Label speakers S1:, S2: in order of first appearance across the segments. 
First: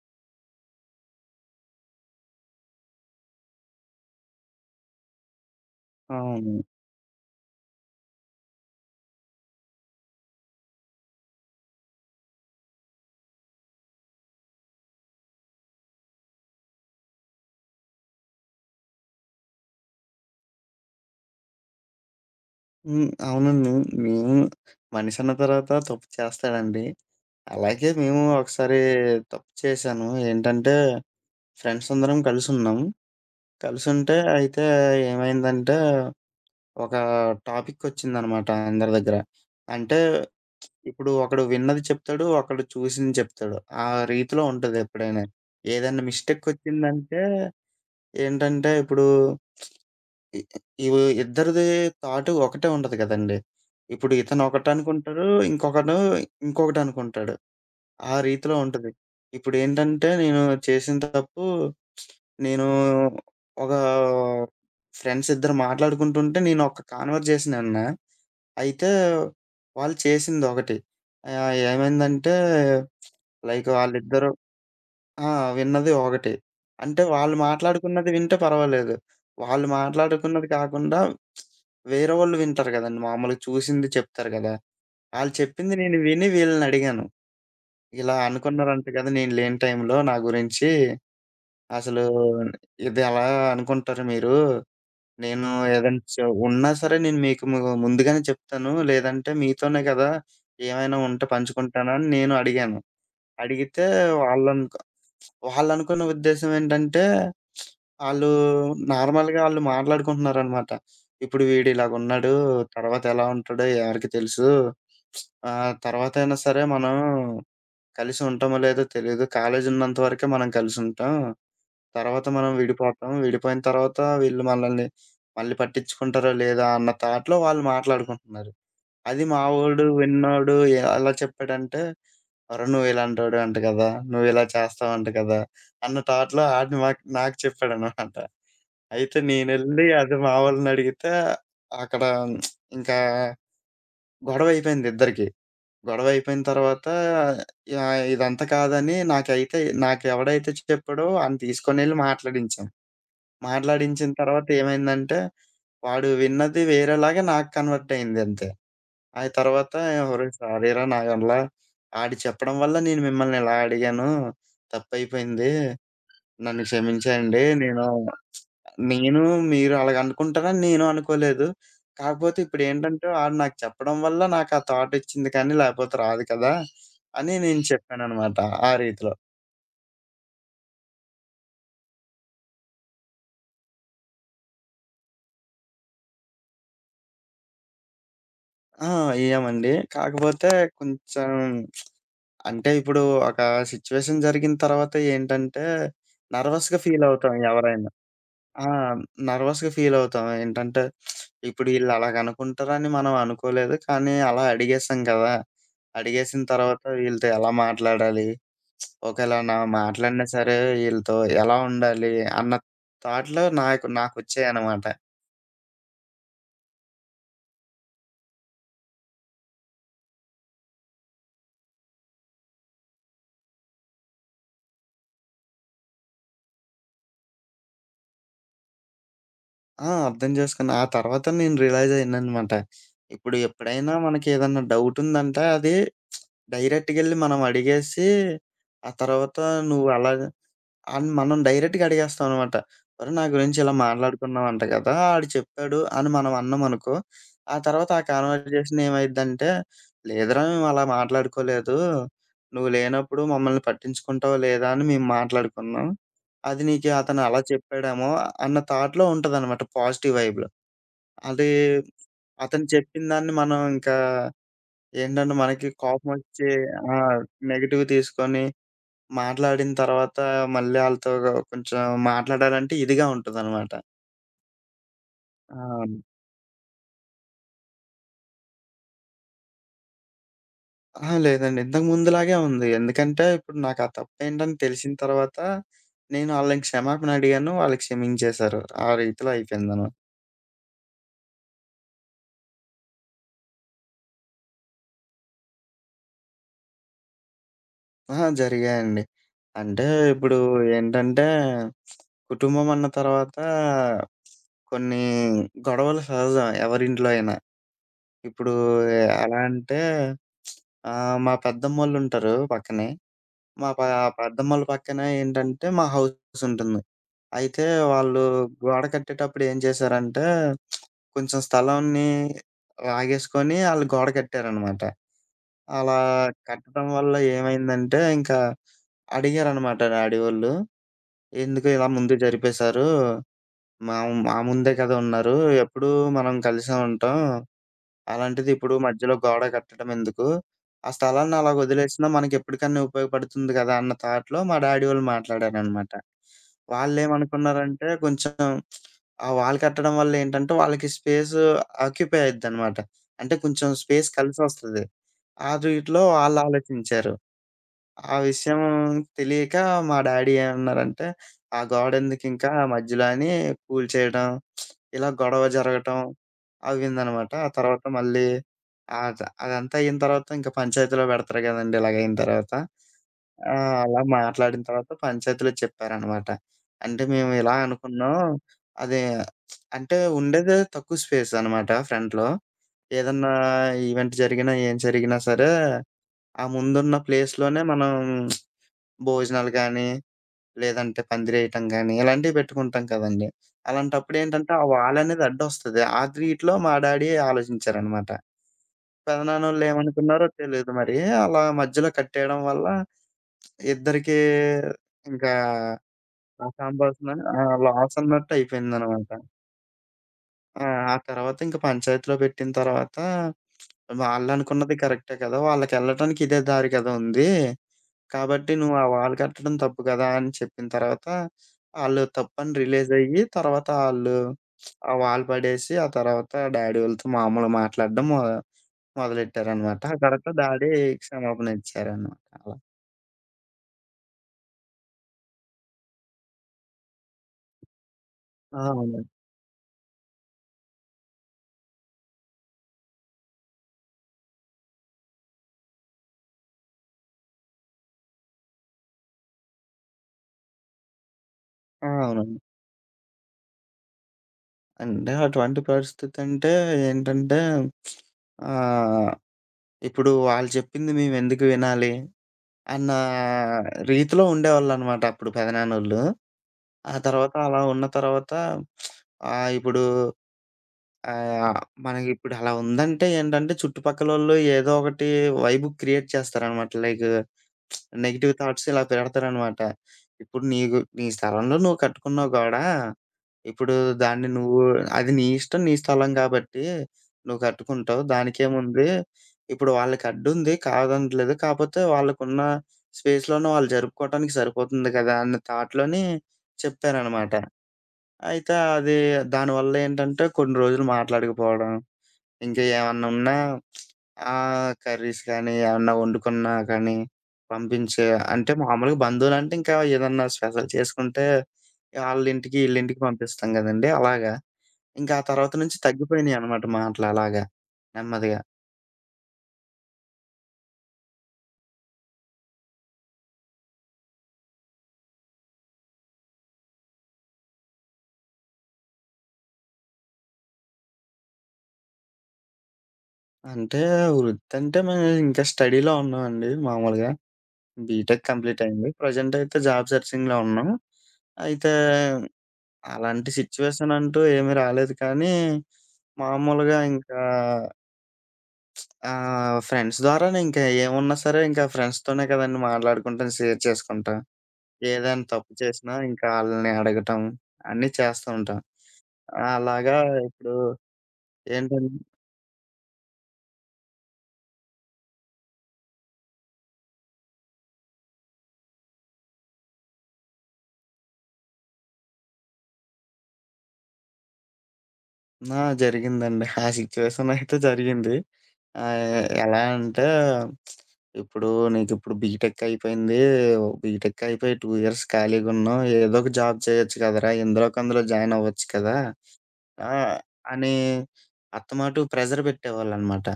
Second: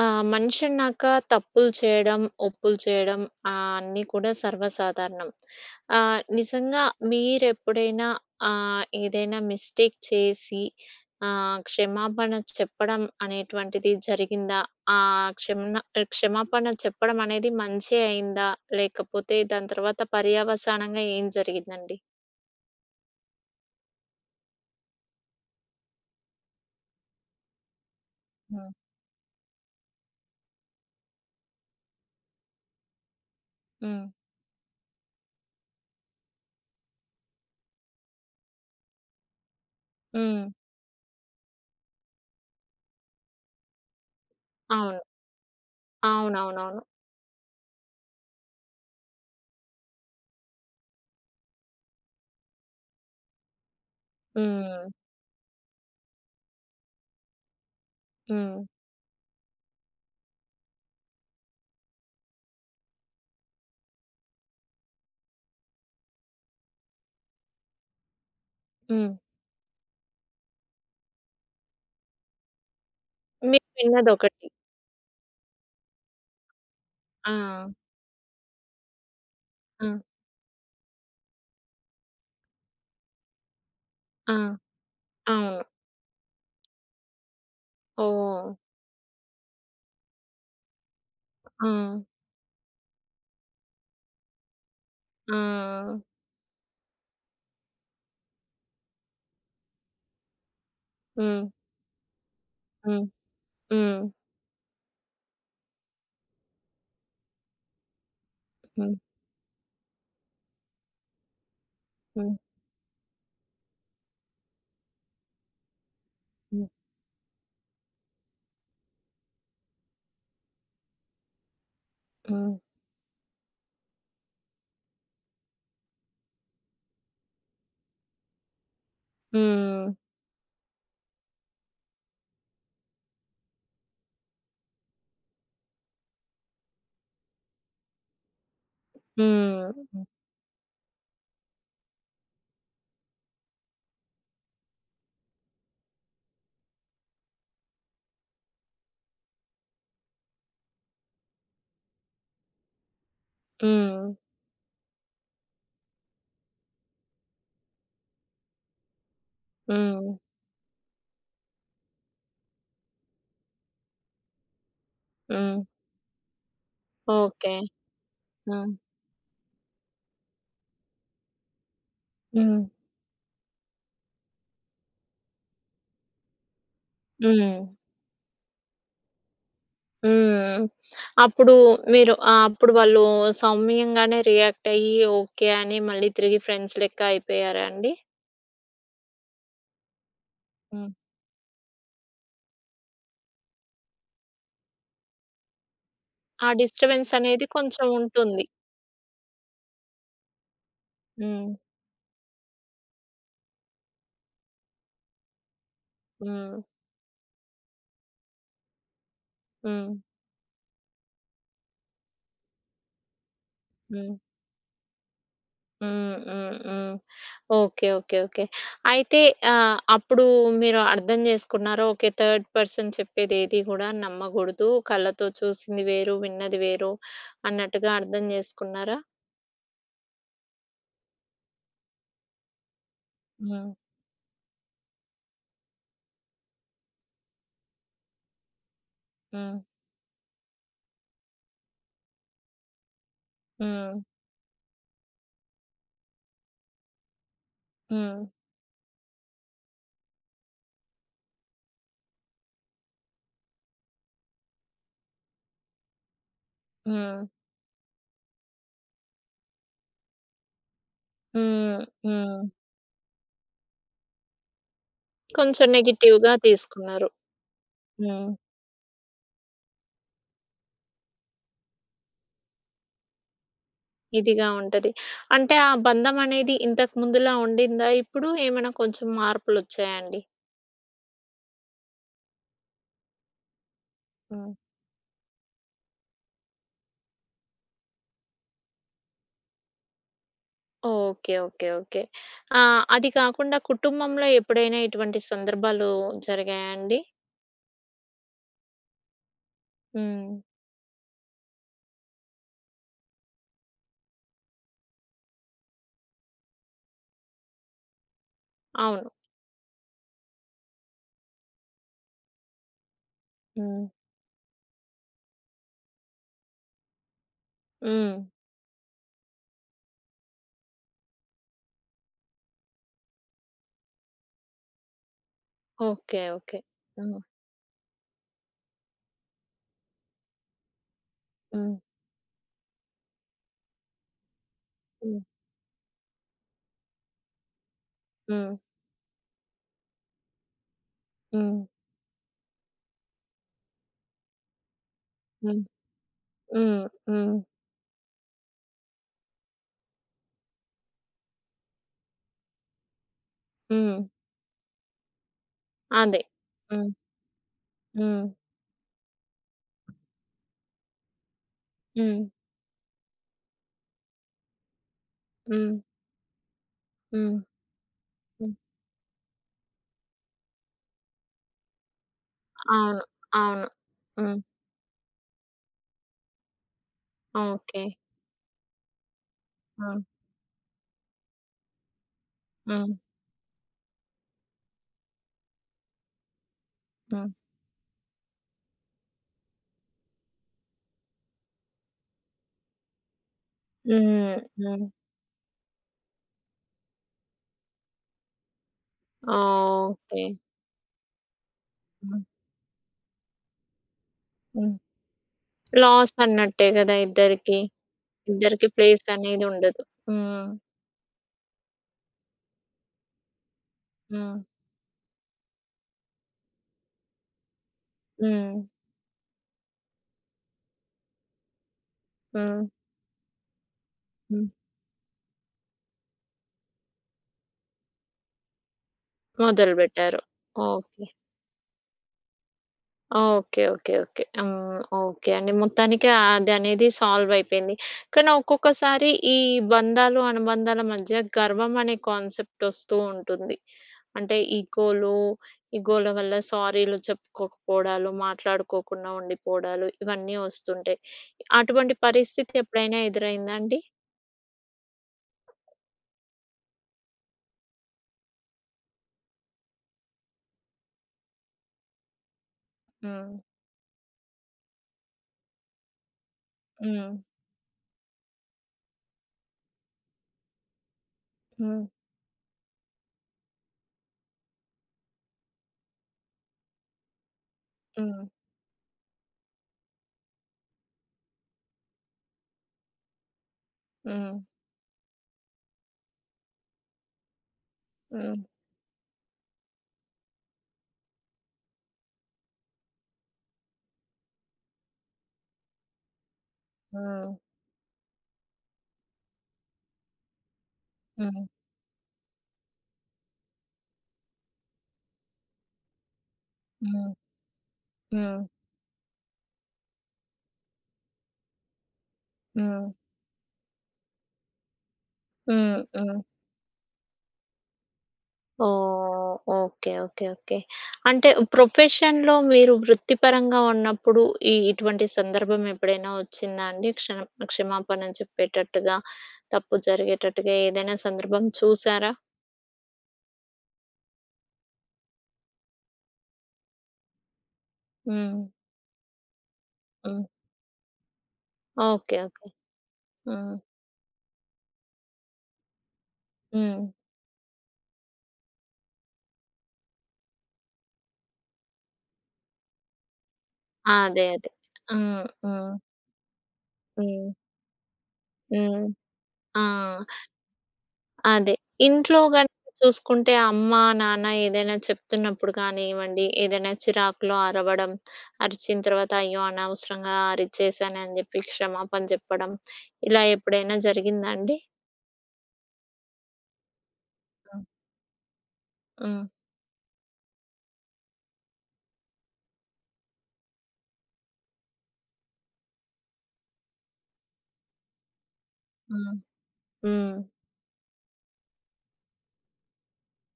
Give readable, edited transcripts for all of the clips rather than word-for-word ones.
S1: ఆ! మనిషి అన్నాక తప్పులు చేయడం, ఒప్పులు చేయడం అన్నీ కూడా సర్వసాధారణం.
S2: అవును.
S1: నిజంగా మీరెప్పుడైనా ఏదైనా మిస్టేక్ చేసి క్షమాపణ చెప్పడం అనేటువంటిది జరిగిందా? ఆహ్, క్షమణ క్షమాపణ చెప్పడం అనేది మంచే అయిందా? లేకపోతే దాని తర్వాత పర్యవసానంగా ఏం జరిగిందండి?
S2: హ్మ్. అవునండి. మేము మనిషన్న తర్వాత తప్పు చేస్తాడండి. అలాగే మేము
S1: హ్మ్.
S2: ఒకసారి తప్పు చేశాను. ఏంటంటే ఫ్రెండ్స్ అందరం కలిసున్నాం.
S1: హ్మ్.
S2: కలిసుంటే అయితే ఏమైందంటే ఒక టాపికొచ్చిందనమాట అందరి దగ్గర. అంటే
S1: హ్మ్.
S2: ఇప్పుడు ఒకడు విన్నది చెప్తాడు. ఒకడు చూసింది చెప్తాడు. ఆ రీతిలో ఉంటది
S1: అవును.
S2: ఎప్పుడైనా. ఏదైనా
S1: అవునవునవును.
S2: మిస్టేకొచ్చిందంటే ఏంటంటే ఇప్పుడు ఇ ఇవ్ ఇద్దరిది థాట్ ఒకటే ఉండదు గదండీ. ఇప్పుడు ఇతను
S1: హ్మ్.
S2: ఒకటనుకుంటాడు. ఇంకొకడు ఇంకొకటనుకుంటాడు. ఆ రీతిలో
S1: హ్మ్.
S2: ఉంటది. ఇప్పుడేంటంటే నేను చేసిన తప్పు నేను ఒక ఫ్రెండ్స్ ఇద్దరు మాట్లాడుకుంటుంటే నేను ఒక కాన్వర్జేషన్ ఇన్నా. అయితే
S1: హ్మ్.
S2: వాళ్ళు చేసిందొకటి. ఏమైందంటే
S1: మీరు
S2: లైక్ వాళ్ళిద్దరూ
S1: విన్నదొకటి.
S2: ఆ! విన్నది ఒకటి. అంటే
S1: ఆ!
S2: వాళ్ళు మాట్లాడుకున్నది వింటే పర్వాలేదు. వాళ్ళు
S1: ఆ!
S2: మాట్లాడుకున్నది కాకుండా వేరే వాళ్ళు వింటారు గదండీ! మామూలుగా చూసింది చెప్తారు
S1: ఆ!
S2: గదా! ఆళ్ళు
S1: అవును.
S2: చెప్పింది నేను విని వీళ్ళనడిగాను. ఇలా
S1: ఓహ్!
S2: అనుకున్నారంట కదా! నేను లేని టైంలో నా గురించి
S1: ఆ!
S2: అసలు ఇది ఎలా అనుకుంటారు మీరు? నేను ఏదైనా
S1: ఆ!
S2: చ ఉన్నా సరే నేను మీకు ముందుగానే చెప్తాను. లేదంటే మీతోనే కదా! ఏమైనా ఉంటే
S1: హ్మ్.
S2: పంచుకుంటాను అని నేను అడిగాను.
S1: హ్మ్.
S2: అడిగితే
S1: హ్మ్.
S2: వాళ్ళనుకు వాళ్ళనుకున్న ఉద్దేశ్యం ఏంటంటే, ఆళ్ళు
S1: హ్మ్.
S2: నార్మల్‌గా ఆళ్ళు మాట్లాడుకుంటున్నారనమాట. ఇప్పుడు వీడిలాగున్నాడు,
S1: హ్మ్.
S2: తర్వాత ఎలా ఉంటాడో ఎవరికి తెలుసు. తర్వాతైనా సరే
S1: హ్మ్.
S2: మనం కలిసి ఉంటామో లేదో తెలీదు. కాలేజీ ఉన్నంత వరకే మనం కలిసుంటాం. తర్వాత మనం
S1: హ్మ్.
S2: విడిపోతాం. విడిపోయిన తర్వాత వీళ్ళు మనల్ని మళ్ళీ పట్టించుకుంటారో లేదా అన్న థాట్‌లో వాళ్ళు మాట్లాడుకుంటున్నారు. అది మా వోడు
S1: హ్మ్.
S2: విన్నాడు. ఎలా చెప్పాడంటే, "ఒరేయ్! నువ్విలాంటోడివంట కదా! నువ్విలా చేస్తావంట కదా!" అన్న థాట్‌లో ఆడు నాకు చెప్పాడనమాట. అయితే
S1: హ్మ్.
S2: నేనెళ్లి అది మా వాళ్ళనడిగితే అక్కడ ఇంకా గొడవయిపోయింది ఇద్దరికీ. గొడవయిపోయిన తర్వాత యాహ్! ఇదంతా కాదని నాకెవడైతే చెప్పాడో ఆడిని తీసుకొనెళ్లి మాట్లాడించాం.
S1: హ్మ్.
S2: మాట్లాడించిన తర్వాత ఏమైందంటే, వాడు విన్నది వేరేలాగా నాకు కన్వర్ట్ అయిందంతే. ఆ తర్వాత
S1: హ్మ్.
S2: "ఒరేయ్! సారీరా నా వల్ల ఆడు చెప్పడం వల్ల నేను మిమ్మల్ని ఇలా అడిగాను. తప్పైపోయింది.
S1: హ్మ్.
S2: నన్ను క్షమించేయండి.
S1: ఓకే.
S2: నేను
S1: ఆ!
S2: నేను మీరు అలాగనుకుంటారని నేను అనుకోలేదు. కాకపోతే
S1: హ్మ్.
S2: ఇప్పుడేంటంటే ఆడు నాకు చెప్పడం వల్ల నాకు ఆ థాట్ వచ్చింది కానీ లేకపోతే రాదు కదా!" అని నేను
S1: హ్మ్.
S2: చెప్పాననమాట ఆ రీతిలో.
S1: హ్మ్. అప్పుడు మీరు అప్పుడు వాళ్ళు సౌమ్యంగానే రియాక్ట్ అయ్యి ఓకే అని మళ్ళీ తిరిగి ఫ్రెండ్స్ లెక్క అయిపోయారా అండి?
S2: ఆ! అయ్యామండి. కాకపోతే
S1: హ్మ్.
S2: కొంచెం అంటే ఇప్పుడు ఒక సిట్యుయేషన్ జరిగిన తర్వాత ఏంటంటే
S1: ఆ
S2: నర్వస్‌గా ఫీల్
S1: డిస్టర్బెన్స్
S2: అవుతాం
S1: అనేది కొంచెం
S2: ఎవరైనా.
S1: ఉంటుంది.
S2: ఆ! నర్వస్‌గా ఫీలవుతాం. ఏంటంటే,
S1: హ్మ్.
S2: ఇప్పుడు ఈళ్ళు అలాగనుకుంటారని మనం అనుకోలేదు, కానీ అలా అడిగేసాం కదా! అడిగేసిన
S1: హ్మ్.
S2: తర్వాత వీళ్ళతో ఎలా మాట్లాడాలి? ఒకేళ నా
S1: హ్మ్.
S2: మాట్లాడినా సరే వీళ్ళతో ఎలా ఉండాలి? అన్న థాట్‌లో
S1: హ్మ్.
S2: నాకొచ్చాయనమాట.
S1: హ్మ్. హ్మ్. హ్మ్. ఓకే. ఓకే. ఓకే. అయితే అప్పుడు మీరు అర్థం చేసుకున్నారా? ఓకే. థర్డ్ పర్సన్ చెప్పేదేది గూడా నమ్మగూడదు. కళ్ళతో చూసింది వేరు, విన్నది వేరు అన్నట్టుగా అర్థం చేసుకున్నారా?
S2: ఆ! అర్థం చేసుకున్నా. ఆ తర్వాత నేను రియలైజ్ అయ్యాననమాట. ఇప్పుడు
S1: హ్మ్.
S2: ఎప్పుడైనా మనకేదన్నా డౌటుందంటే అది డైరెక్ట్‌గెళ్లి మనం అడిగేసి, ఆ తర్వాత
S1: హ్మ్.
S2: నువ్వు అలా అని మనం డైరెక్ట్‌గా అడిగేస్తాం అనమాట. "ఒరే! నా గురించి ఇలా
S1: హ్మ్.
S2: మాట్లాడుకున్నావంట కదా! ఆడు చెప్పాడు" అని మనం అన్నామనుకో, ఆ తర్వాత ఆ
S1: హ్మ్.
S2: కన్వర్జేషన్ ఏమైద్దంటే, "లేదురా మేము అలా మాట్లాడుకోలేదు. నువ్వు లేనప్పుడు మమ్మల్ని పట్టించుకుంటావో లేదా అని మేము మాట్లాడుకున్నాం. అది నీకు అతను
S1: హ్మ్.
S2: అలా చెప్పాడేమో" అన్న థాట్‌లో ఉంటదనమాట పాజిటివ్ వైబ్‌లో. అది
S1: హ్మ్. హ్మ్.
S2: అతను చెప్పిన దాన్ని మనం ఇంకా ఏంటంటే
S1: కొంచెం
S2: మనకి
S1: నెగెటివ్‌గా
S2: కోపమొచ్చి ఆ!
S1: తీసుకున్నారు.
S2: నెగెటివ్
S1: హ్మ్.
S2: తీసుకొని మాట్లాడిన తర్వాత మళ్ళీ ఆళ్ళతో కొంచెం మాట్లాడాలంటే ఇదిగా ఉంటదనమాట.
S1: ఇదిగా ఉంటది. అంటే ఆ
S2: ఆ!
S1: బంధం అనేది ఇంతకు ముందులా ఉండిందా ఇప్పుడు? ఏమైనా కొంచెం మార్పులొచ్చాయా అండి?
S2: అహా! లేదండి. ఇంతకు ముందులాగే ఉంది. ఎందుకంటే ఇప్పుడు నాకా
S1: హ్మ్.
S2: తప్పేంటని తెలిసిన తర్వాత నేను ఆళ్ళని క్షమాపణ అడిగాను. వాళ్ళు క్షమించేశారు. ఆ రీతిలో అయిపోయిందనమాట.
S1: ఓకే. ఓకే. ఓకే. అది కాకుండా కుటుంబంలో ఎప్పుడైనా ఇటువంటి సందర్భాలు జరిగాయా అండి?
S2: అహా! జరిగాయండి. అంటే
S1: హ్మ్.
S2: ఇప్పుడు ఏంటంటే కుటుంబం అన్న తర్వాత కొన్ని గొడవలు సహజం ఎవరింట్లో అయినా. ఇప్పుడు
S1: అవును.
S2: ఎలా అంటే మా పెద్దమ్మోళ్ళుంటారు పక్కనే. మా
S1: హ్మ్.
S2: పా పెద్దమ్మోళ్ళ పక్కన ఏంటంటే మా హౌసుంటుంది. అయితే
S1: హ్మ్.
S2: వాళ్ళు గోడ కట్టేటప్పుడు ఏం చేశారంటే, కొంచెం స్థలాన్ని లాగేసుకొని ఆళ్ళు గోడ కట్టారనమాట. అలా
S1: ఓకే. ఓకే.
S2: కట్టడం వల్ల
S1: హ్మ్.
S2: ఏమైందంటే, ఇంకా అడిగారనమాట డాడీ వోళ్ళు. "ఎందుకు
S1: హ్మ్.
S2: ఇలా ముందుకు జరిపేశారు? మా మా ముందే కదా
S1: హ్మ్.
S2: ఉన్నారు. ఎప్పుడూ మనం కలిసే ఉంటాం." అలాంటిది
S1: హ్మ్.
S2: ఇప్పుడు మధ్యలో గోడ కట్టడం ఎందుకు? ఆ స్థలాన్ని అలాగ
S1: హ్మ్.
S2: వదిలేసినా మనకెప్పటికన్నా ఉపయోగపడుతుంది గదా! అన్న థాట్‌లో మా డాడీ వాళ్ళు
S1: హ్మ్.
S2: మాట్లాడారనమాట.
S1: హ్మ్. హ్మ్.
S2: వాళ్ళేమనుకున్నారంటే కొంచెం ఆ వాల్ కట్టడం వల్ల ఏంటంటే వాళ్ళకి స్పేసు ఆక్యుపై అయిద్దనమాట. అంటే కొంచెం
S1: హ్మ్.
S2: స్పేస్ కలిసొస్తది. ఆ రీతిలో
S1: అదే.
S2: వాళ్ళు
S1: హ్మ్.
S2: ఆలోచించారు. ఆ
S1: హ్మ్.
S2: విషయం తెలియక మా డాడీ ఏమన్నారంటే, "ఆ
S1: హ్మ్.
S2: గోడెందుకింకా మధ్యలో" అని కూల్చేయడం ఇలా గొడవ
S1: హ్మ్.
S2: జరగటం అవిందనమాట.
S1: హ్మ్.
S2: ఆ తర్వాత మళ్ళీ
S1: హ్మ్.
S2: అద అదంతా అయిన తర్వాత ఇంకా పంచాయతీలో పెడతారు గదండీ! ఇలాగయిన తర్వాత.
S1: అవును.
S2: ఆ!
S1: అవును.
S2: అలా
S1: హ్మ్.
S2: మాట్లాడిన తర్వాత పంచాయతీలో చెప్పారనమాట. అంటే మేము ఇలా
S1: ఓకే.
S2: అనుకున్నాం. అది అంటే
S1: హ్మ్.
S2: ఉండేదే తక్కువ స్పేస్ అనమాట ఫ్రంట్‌లో.
S1: హ్మ్.
S2: ఏదన్నా ఈవెంట్ జరిగినా, ఏం జరిగినా సరే, ఆ ముందున్న
S1: హ్మ్.
S2: ప్లేస్‌లోనే మనం భోజనాలు గాని లేదంటే పందిరేయటం గానీ, ఇలాంటివి పెట్టుకుంటాం కదండీ.
S1: హ్మ్.
S2: అలాంటప్పుడేంటంటే, ఆ
S1: హ్మ్.
S2: వాలనేది అడ్డొస్తది. ఆ గ్రిట్లో మా డ్యాడీ ఆలోచించారనమాట.
S1: ఓకే.
S2: పెదనాన్నోళ్ళేమనుకున్నారో తెలీదు మరి. అలా మధ్యలో
S1: హ్మ్.
S2: కట్టేయడం వల్ల ఇద్దరికీ
S1: హ్మ్.
S2: ఇంకా
S1: లాస్
S2: ఆ
S1: అన్నట్టే గదా!
S2: సంభాషణ ఆ!
S1: ఇద్దరికీ. ఇద్దరికి ప్లేస్
S2: లాసన్నట్టయిపోయిందనమాట.
S1: అనేది ఉండదు. హ్మ్.
S2: ఆ! ఆ తర్వాత ఇంక పంచాయతీలో పెట్టిన తర్వాత
S1: హ్మ్.
S2: వాళ్ళనుకున్నది కరెక్టే కదా! వాళ్ళకెళ్ళటానికి ఇదే దారి కదా! ఉంది. కాబట్టి
S1: హ్మ్.
S2: "నువ్వు ఆ వాల్ కట్టడం తప్పు కదా!" అని చెప్పిన తర్వాత, ఆళ్ళు తప్పని
S1: హ్మ్.
S2: రియలైజయ్యి, తర్వాత ఆళ్ళు
S1: హ్మ్.
S2: ఆ వాల్ పడేసి, ఆ తర్వాత డ్యాడీ వాళ్ళతో మామూలుగా మాట్లాడడం మొ మొదలెట్టారనమాట. ఆ
S1: మొదలుబెట్టారు.
S2: తర్వాత డ్యాడీ
S1: ఓకే.
S2: క్షమాపణ ఇచ్చారనమాట అలా.
S1: ఓకే. ఓకే. ఓకే. హ్మ్. ఓకే అండి. మొత్తానికి అదనేది సాల్వ్ అయిపోయింది. కానీ
S2: ఆ! అవునండి.
S1: ఒక్కొక్కసారి ఈ బంధాలు, అనుబంధాల మధ్య గర్వం అనే కాన్సెప్ట్ ఒస్తూ ఉంటుంది. అంటే ఈగోలు, ఈగోల వల్ల సారీలు చెప్పుకోకపోవడాలు, మాట్లాడుకోకుండా ఉండిపోవడాలు ఇవన్నీ ఒస్తుంటాయి.
S2: ఆ!
S1: అటువంటి
S2: అవునండి.
S1: పరిస్థితి ఎప్పుడైనా ఎదురైందా అండి?
S2: అంటే అటువంటి పరిస్థితంటే ఏంటంటే ఆహ్, ఇప్పుడు వాళ్ళు చెప్పింది మేమెందుకు వినాలి? అన్న
S1: హ్మ్.
S2: రీతిలో ఉండేవాళ్ళనమాట అప్పుడు పెదనాన్నోళ్ళు. ఆ
S1: హ్మ్.
S2: తర్వాత అలా ఉన్న తర్వాత ఆహ్, ఇప్పుడు ఆహ్,
S1: హ్మ్.
S2: మనకిప్పుడు అలా ఉందంటే ఏంటంటే చుట్టుపక్కలోళ్ళు ఏదో ఒకటి వైబ్ క్రియేట్ చేస్తారనమాట. లైక్
S1: హ్మ్.
S2: నెగెటివ్ థాట్స్ ఇలా పెడతారనమాట. ఇప్పుడు నీకు నీ స్థలంలో నువ్వు కట్టుకున్నావు గోడ. ఇప్పుడు దాన్ని
S1: హ్మ్.
S2: నువ్వు అది నీ ఇష్టం, నీ స్థలం కాబట్టి నువ్వు కట్టుకుంటావు.
S1: హ్మ్.
S2: దానికేముంది ఇప్పుడు వాళ్ళకి అడ్డుంది కాదనట్లేదు. కాపోతే వాళ్ళకున్న స్పేస్‌లోనే వాళ్ళు జరుపుకోవటానికి సరిపోతుంది కదా! అన్న థాట్‌లోని
S1: హ్మ్.
S2: చెప్పారనమాట. అయితే అది దానివల్లేంటంటే కొన్ని రోజులు
S1: హ్మ్.
S2: మాట్లాడకపోవడం, ఇంకా ఏమన్నా ఉన్నా కర్రీస్ కానీ, ఏమన్నా వండుకున్నా కానీ
S1: హ్మ్.
S2: పంపించే
S1: హ్మ్.
S2: అంటే మామూలుగా బంధువులంటే ఇంకా ఏదన్నా స్పెషల్ చేసుకుంటే ఆళ్ళింటికి,
S1: హ్మ్.
S2: ఈళ్ళింటికి పంపిస్తాం గదండీ! అలాగా. ఇంకా ఆ తర్వాత నుంచి
S1: హ్మ్. హ్మ్.
S2: తగ్గిపోయినియనమాట మాటలలాగా నెమ్మదిగా.
S1: ఓహ్! ఓకే. ఓకే. ఓకే. అంటే ప్రొఫెషన్‌లో మీరు వృత్తిపరంగా ఉన్నప్పుడు ఈ ఇటువంటి సందర్భం ఎప్పుడైనా వచ్చిందా అండి? క్షమాపణ చెప్పేటట్టుగా, తప్పు జరిగేటట్టుగా ఏదైనా సందర్భం చూసారా?
S2: అంటే వృత్తంటే మేము ఇంకా స్టడీలో ఉన్నామండి మామూలుగా. బీటెక్
S1: హ్మ్.
S2: కంప్లీట్ అయింది. ప్రెజెంట్ అయితే జాబ్
S1: హ్మ్.
S2: సెర్చింగ్‌లో ఉన్నాం. అయితే
S1: ఓకే. ఓకే.
S2: అలాంటి
S1: హ్మ్.
S2: సిట్యుయేషన్ అంటూ ఏమీ రాలేదు కానీ, మామూలుగా
S1: హ్మ్.
S2: ఇంకా ఫ్రెండ్స్ ద్వారానే ఇంకా ఏమున్నా సరే ఇంకా ఫ్రెండ్స్‌తోనే కదండీ మాట్లాడుకుంటాం, షేర్ చేసుకుంటాం.
S1: అదే. అదే.
S2: ఏదైనా
S1: హ్మ్.
S2: తప్పు
S1: హ్మ్.
S2: చేసినా ఇంకా ఆళ్ళని అడగటం
S1: హ్మ్.
S2: అన్నీ చేస్తూ ఉంటాం.
S1: హ్మ్. ఆ!
S2: అలాగా ఇప్పుడు
S1: అదే.
S2: ఏంటం
S1: ఇంట్లో గనుక చూసుకుంటే అమ్మ, నాన్న ఏదైనా చెప్తున్నప్పుడు కానివ్వండి, ఏదైనా చిరాకులో అరవడం, అరిచిన తర్వాత అయ్యో! అనవసరంగా అరిచేశానని చెప్పి క్షమాపణ చెప్పడం, ఇలా ఎప్పుడైనా జరిగిందా అండి?
S2: ఆ! జరిగిందండి. ఆ సిట్యుయేషన్ అయితే
S1: హ్మ్.
S2: జరిగింది.
S1: హ్మ్.
S2: ఎలా అంటే ఇప్పుడు నీకిప్పుడు బీటెక్ అయిపోయింది. బీటెక్ అయిపోయి 2 ఇయర్స్ ఖాళీగున్నావు. ఏదో ఒక జాబ్ చేయొచ్చు కదరా! ఇందులోకి అందులో జాయిన్ అవ్వచ్చు కదా!
S1: హ్మ్.
S2: ఆ!
S1: హ్మ్.
S2: అని అత్తమాటు ప్రెషర్ పెట్టేవాళ్ళనమాట.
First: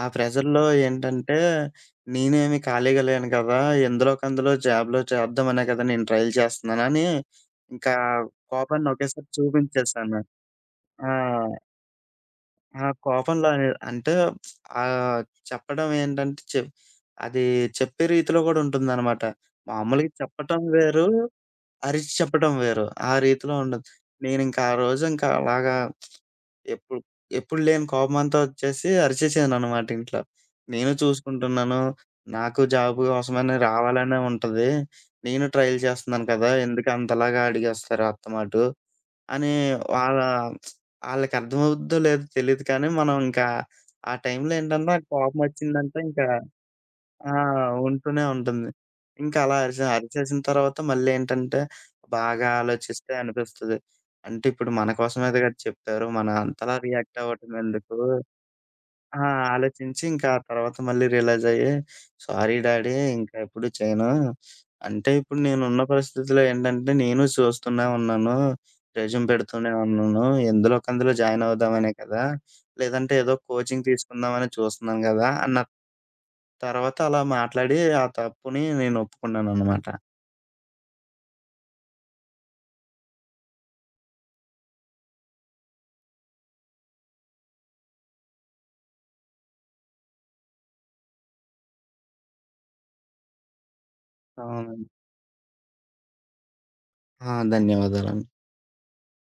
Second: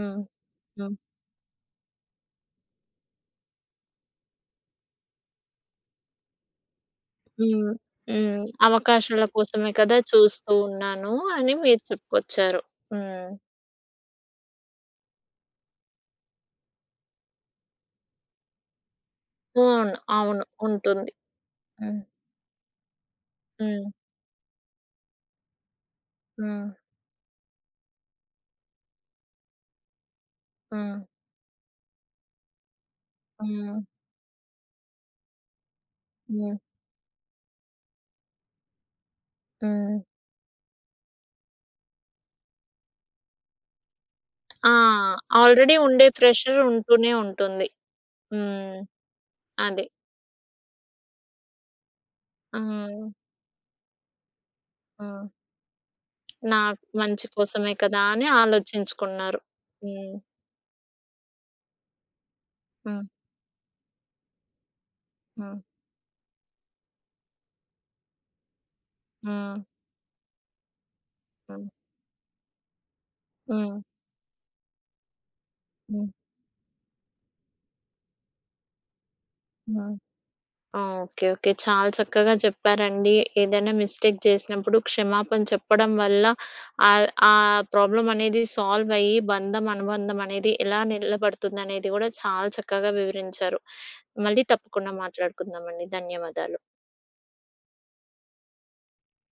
S2: ఆ ప్రెషర్‌లో
S1: హ్మ్.
S2: ఏంటంటే నేనేమి ఖాళీగా లేను కదా! ఎందులోకి అందులో జాబ్‌లో చేద్దామనే కదా నేను ట్రైల్ చేస్తున్నానని
S1: హ్మ్.
S2: ఇంకా
S1: హ్మ్.
S2: కోపాన్ని
S1: అవకాశాల
S2: ఒకేసారి
S1: కోసమే కదా
S2: చూపించేసాను.
S1: చూస్తూ
S2: ఆ!
S1: ఉన్నాను అని మీరు చెప్పుకొచ్చారు.
S2: ఆ!
S1: హ్మ్.
S2: కోపంలో అనే అంటే ఆహ్, చెప్పడం ఏంటంటే చెప్ అది చెప్పే రీతిలో గూడా ఉంటుందనమాట.
S1: అవును.
S2: మామూలుగా
S1: అవును.
S2: చెప్పటం వేరు,
S1: ఉంటుంది. హ్మ్.
S2: అరిచి చెప్పటం వేరు. ఆ రీతిలో ఉండదు.
S1: హ్మ్.
S2: నేనింక ఆ రోజు ఇంకా అలాగా
S1: హ్మ్.
S2: ఎప్పుడు ఎప్పుడు లేని కోపమంతా వచ్చేసి అరిచేసాననమాట ఇంట్లో. నేను
S1: హ్మ్.
S2: చూసుకుంటున్నాను. నాకు జాబ్ కోసమని
S1: హ్మ్.
S2: రావాలనే ఉంటది. నేను ట్రైల్ చేస్తున్నాను కదా!
S1: హ్మ్.
S2: ఎందుకు అంతలాగా అడిగేస్తారు అత్తమాటు? అనే
S1: హ్మ్.
S2: వాళ్ళ ఆళ్ళకర్థమవుద్దో లేదో తెలీదు కానీ, మనం ఇంకా ఆ టైంలో
S1: ఆ!
S2: ఏంటంటే నాకు
S1: ఆల్రెడీ
S2: కోపమొచ్చిందంటే
S1: ఉండే
S2: ఇంకా
S1: ప్రెషర్ ఉంటూనే
S2: ఆ!
S1: ఉంటుంది.
S2: ఉంటూనే ఉంటుంది.
S1: హ్మ్.
S2: ఇంకా అలా
S1: అది.
S2: అరిచేసిన తర్వాత మళ్ళీ ఏంటంటే, బాగా
S1: హ్మ్.
S2: ఆలోచిస్తే అనిపిస్తది. అంటే ఇప్పుడు మన
S1: హ్మ్.
S2: కోసమే‌గా చెప్పారు. మన
S1: నా
S2: అంతలా రియాక్ట్
S1: మంచి
S2: అవ్వటం
S1: కోసమే
S2: ఎందుకు?
S1: కదా! అని
S2: ఆ!
S1: ఆలోచించుకున్నారు.
S2: ఆలోచించి
S1: హ్మ్.
S2: ఇంకా ఆ తర్వాత మళ్ళీ రియలైజ్ అయ్యి, సారీ డాడీ
S1: హ్మ్.
S2: ఇంకా ఎప్పుడు చేయను. అంటే ఇప్పుడు
S1: హ్మ్.
S2: నేనున్న పరిస్థితిలో ఏంటంటే నేను చూస్తూనే ఉన్నాను. రెజ్యూమ్
S1: హ్మ్.
S2: పెడుతూనే ఉన్నాను. ఎందులో ఒక అందులో జాయిన్
S1: హ్మ్.
S2: అవుదామనే కదా! లేదంటే ఏదో
S1: హ్మ్.
S2: కోచింగ్ తీసుకుందామని చూస్తున్నాను కదా! అన్న
S1: హ్మ్.
S2: తర్వాత అలా మాట్లాడి ఆ తప్పుని నేను ఒప్పుకున్నాననమాట.
S1: హ్మ్. ఓకే. ఓకే. చాలా చక్కగా చెప్పారండి. ఏదైనా మిస్టేక్ చేసినప్పుడు క్షమాపణ చెప్పడం వల్ల ఆ ప్రాబ్లమ్ అనేది సాల్వ్ అయ్యి బంధం, అనుబంధం అనేది ఎలా నిలబడుతుందనేది కూడా చాలా చక్కగా వివరించారు. మళ్ళీ
S2: అవునండి.
S1: తప్పకుండా మాట్లాడుకుందామండి. ధన్యవాదాలు.
S2: ఆ! ధన్యవాదాలండి.